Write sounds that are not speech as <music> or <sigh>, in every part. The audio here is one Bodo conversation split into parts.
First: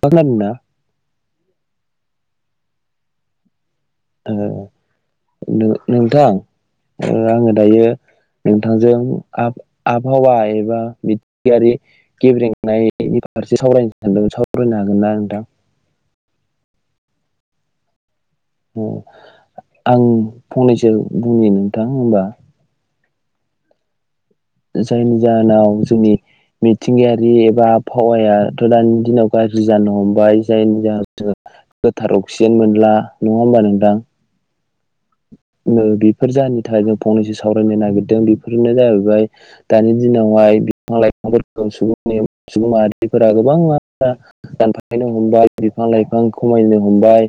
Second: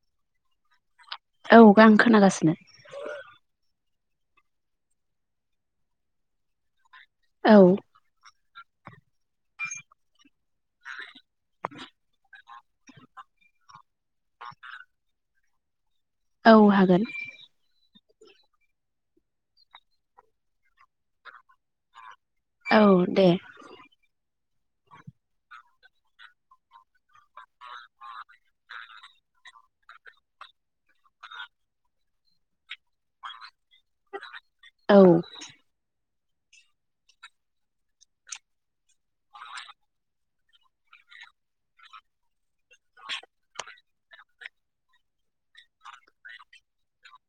था खोनादोंना औ गां खोनागासिनो ओ नोंथां ओ आङो औ दायो नोंथांजों आब-आबहावा ए बा बिदगारि गेब्रेंनायनि फारसे सावरायनो सानदोंमोन सावरायनो हागोन ना नोंथां? औ हागोन। उम आं फंनैसो बुंनि नोंथां होमबा। औ दे। जायनि जाहोनाव जोंनि मिथिंगायारि एबा आबहावायाथ' दानि दिनाव गाज्रि जानो हमबाय जायनि जाहो <unintelligible> गोथार अक्सिजेन मोनला नङा होमबा नोंदां? औ। बेफोर जाहोननि थाखाय जों फंनैसो सावरायनो नागिरदों बेफोरनो जाहैबाय दानि दिनावहाय बिफां लाइ <inaudible> सुबुंनि सुबुं माहारिफोरा गोबां <inaudible> दानफायनो हमबाय बिफां-लाइफां खमायनो हमबाय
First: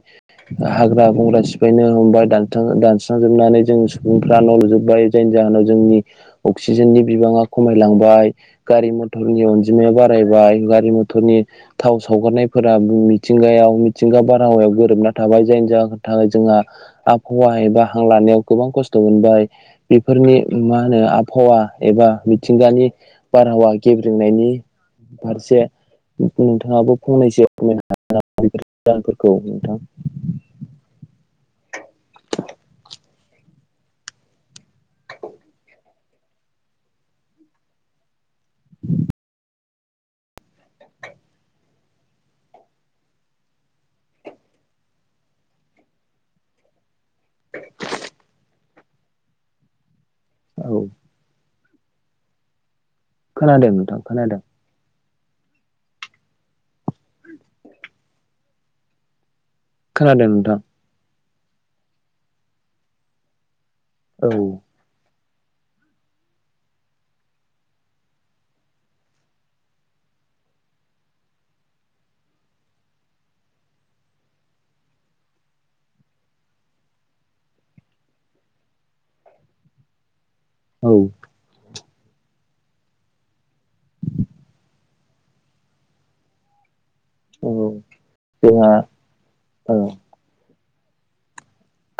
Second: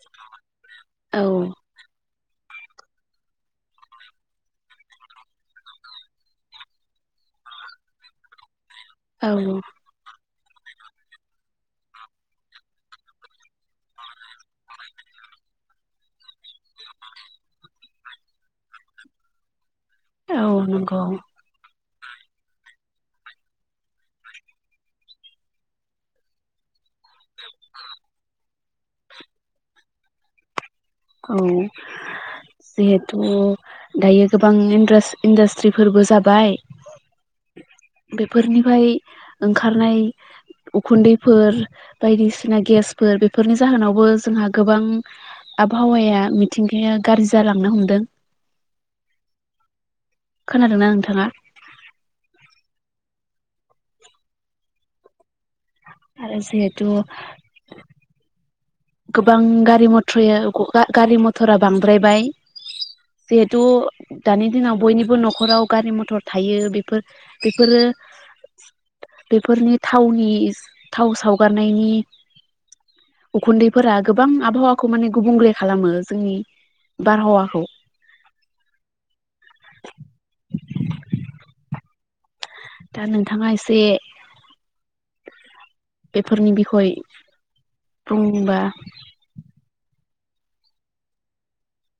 औ हाग्रा-बंग्रा सिफायनो हमबाय दानथां दान स्रांजोबनानै जों सुबुंफ्रा न' लुजोब्बाय जायनि जाहोनाव जोंनि अक्सिजेननि बिबाङा खमायलां बाय। औ गारि-मथरनि अनजिमाया बाराय बाय। गारि-मथरनि थाव सावगारनायफोरा मिथिंगायाव मिथिंगा बारहावायाव गोरोबना था बाय जायनि जाहो थाखाय जोंहा आबहावा एबा हां लानायाव गोबां खस्थ' मोनबाय। बेफोरनि उम मा होनो नंगौ आबहावा एबा मिथिंगानि बारहावा गेब्रेंनायनि फारसे नोंथाङाबो फंनैसो <unintelligible> <inaudible> जाहोनफोरखौ नोथां। औ। जिहेथु दायो गोबां इन्ड्रास-इन्डास्ट्रिफोरबो जाबाय बेफोरनिफाय ओंखारनाय उखुन्दैफोर बायदिसिना गेसफोर बेफोरनि जाहोनावबो जोंहा गोबां आबहावाया मिथिंगाया गाज्रि जालांनो हमदों। औ खोनादोंना नोंथाङा? खोनादों नोंथां खोनादों। आरो जिहेतु गोबां खोनादों गारि-मथ्रया नोंथां ग डा गारि मथ थरा बांद्रायबाय जिहेथु औ दानि दिनाव बयनिबो न' खराव गारि-मथर थायो बेफोर बेफोरो बेफोरनि थावनि थाव सावगारनायनि उखुन्दै फोरा गोबां आबहावाखौ माने गुबुंलले खालामो जोंनि बारहावाखौ। औ। दा नोंथाङा एसे बेफोरनि बिख'य औ बुंबा जोंहा औ।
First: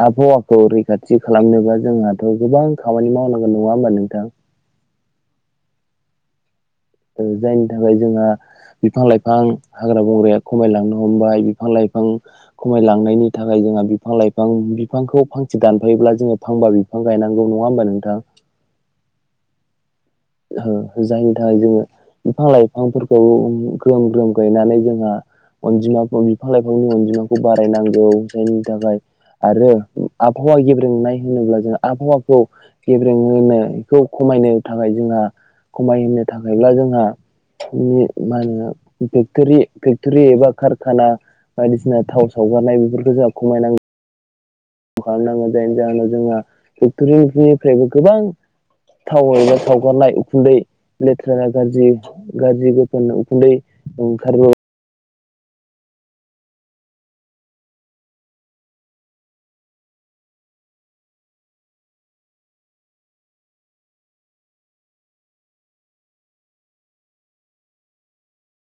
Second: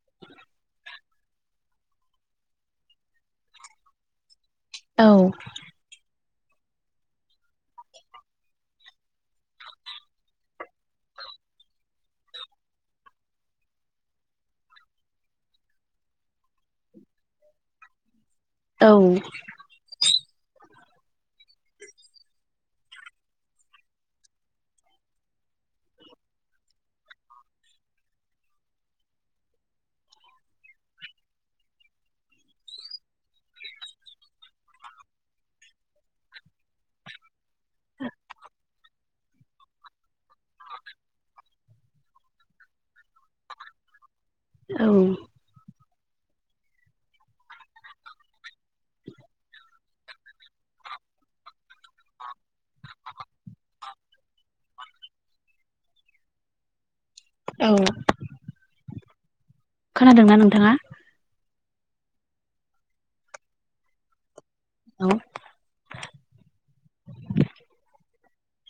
आबहावाखौ रैखाथि खालामनोबा जोंहाथ' गोबां खामानि मावनांगौ नङा होमबा नोंथां? औ। जायनि थाखाय जोंहा बिफां-लाइफां हाग्रा-बंग्राया खमायलांनो हमबाय बिफां-लाइफां खमायलांनायनि थाखाय जोंहा बिफां-लाइफां बिफांखौ फांसे दानफायोब्ला जोङो फांबा बिफां गायनांगौ नङा होमबा नोंथां? औ। ओ जायनि थाखाय जोङो बिफां-लाइफांफोरखौ ग्रोम-ग्रोम गायनानै जोंहा अनजिमा बिफां-लाइफांनि अनजिमाखौ बारायनांगौ। जायनि थाखाय आरो आबहावा गेब्रेंनाय होनोब्ला जों आबहावाखौ गेब्रेंहोनायखौ खम खमायनो थाखाय जोंहा खमायहोनो थाखायब्ला जोंहा मा होनो फेक्टरि फेक्टरि एबा खारखाना बायदिसिना थाव सावगारनाय बेफोरखौ जाहा खमायनां औ खालामनांगोन जायनि जाहोनाव जोंहा फेक्ट'रिनिफ्रायबो गोबां थाव एबा सावगारनाय उखुन्दै लेथ्रा गाज्रि गाज्रि गोफोन उखुन्दै ओंखारो औ। खोनादोंना नोंथाङा? औ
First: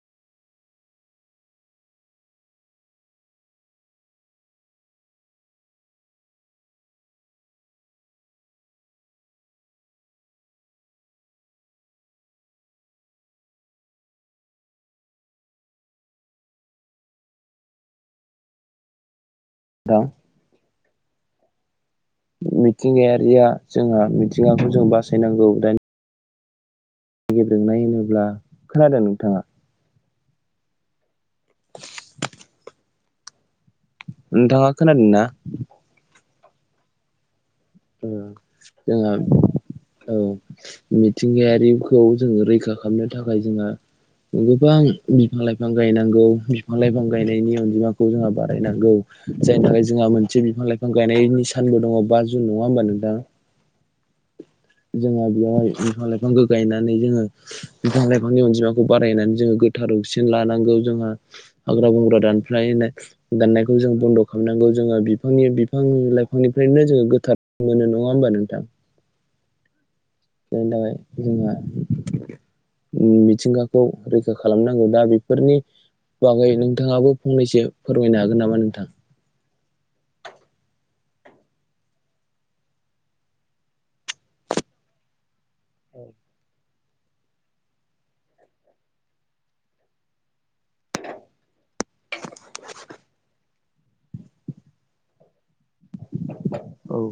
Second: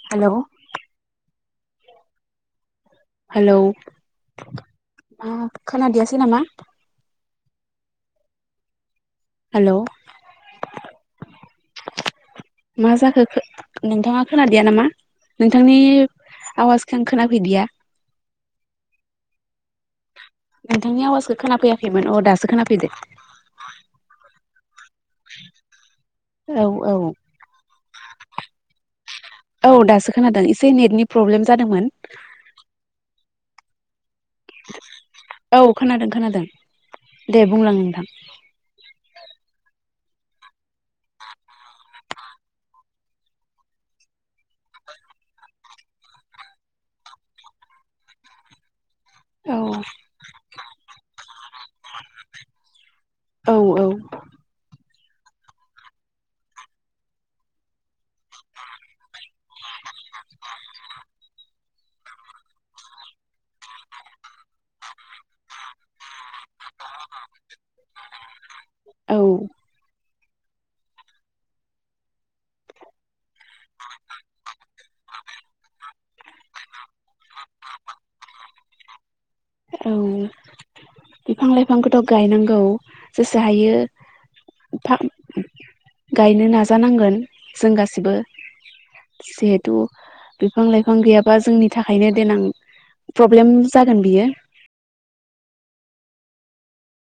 हेल'। हेलौ मा खोनादियासै नामा? हेल'। मा जाखो खो नोंथाङा खोनादिया नामा? नोंथांनि आवाजखौ आं खोनाफैदिया। नोंथां। नोंथांनि आवाजखौ खोनाफैया मिथिंगायारिया जोंहा मिथिंगाखौ जों बासायनांगौ दानि औ गेब्रेंनाय होनोब्ला खोनादों नोंथाङा? औ दासो खोनादों एसे नेटनि प्रब्लेम जादोंमोन। नोंथाङा खोनादों ना? औ खोनादों खोनादों दे बुंलां नोंथां औ जोंहा औ मिथिंगायारिखौ जोंङो रैखा खालामनो थाखाय जोंहा गोबां बिफां लाइफां गायनांगौ बिफां लाइफां गायनायनि अनजिमाखौ जोंहा बारायनांगौ औ जायनि थाखाय जोंहा मोनसे बिफां लाइफां गायनायनि सानबो दङ बा जुन नङा होनबा नोंथां? औ जोंहा बेवहाय बिफां लाइफांखौ गायनानै जोङो बिफां लाइफांनि अनजिमाखौ बारायनानै जोङो गोथौ थारौसिन लानांगौ जोंहा हाग्रा बंग्रा दानफ्लायनाय दाननायखौ जों बन्द' खालामनांगौ जोङो बिफांनि बिफां लाइफांनिफ्रायनो जोङो गोथार मोनो नङा होमबा नों औ जोंनि थाखाय जोंहा मिथिंगाखौ रैखा खालामनो जोङो दा बेफोरनि बागै नोंथाङाबो फंनैसो फोरमायनो हागोन नामा नोंथां? औ बिफां लाइफांखौथ' गायनांगौ जेसो हायो फा गायनो नाजानांगोन जों गासिबो जिहेथु बिफां लाइफां गैयाबा जोंनि थाखायनो देनां प्रब्लेम जागोन बियो औ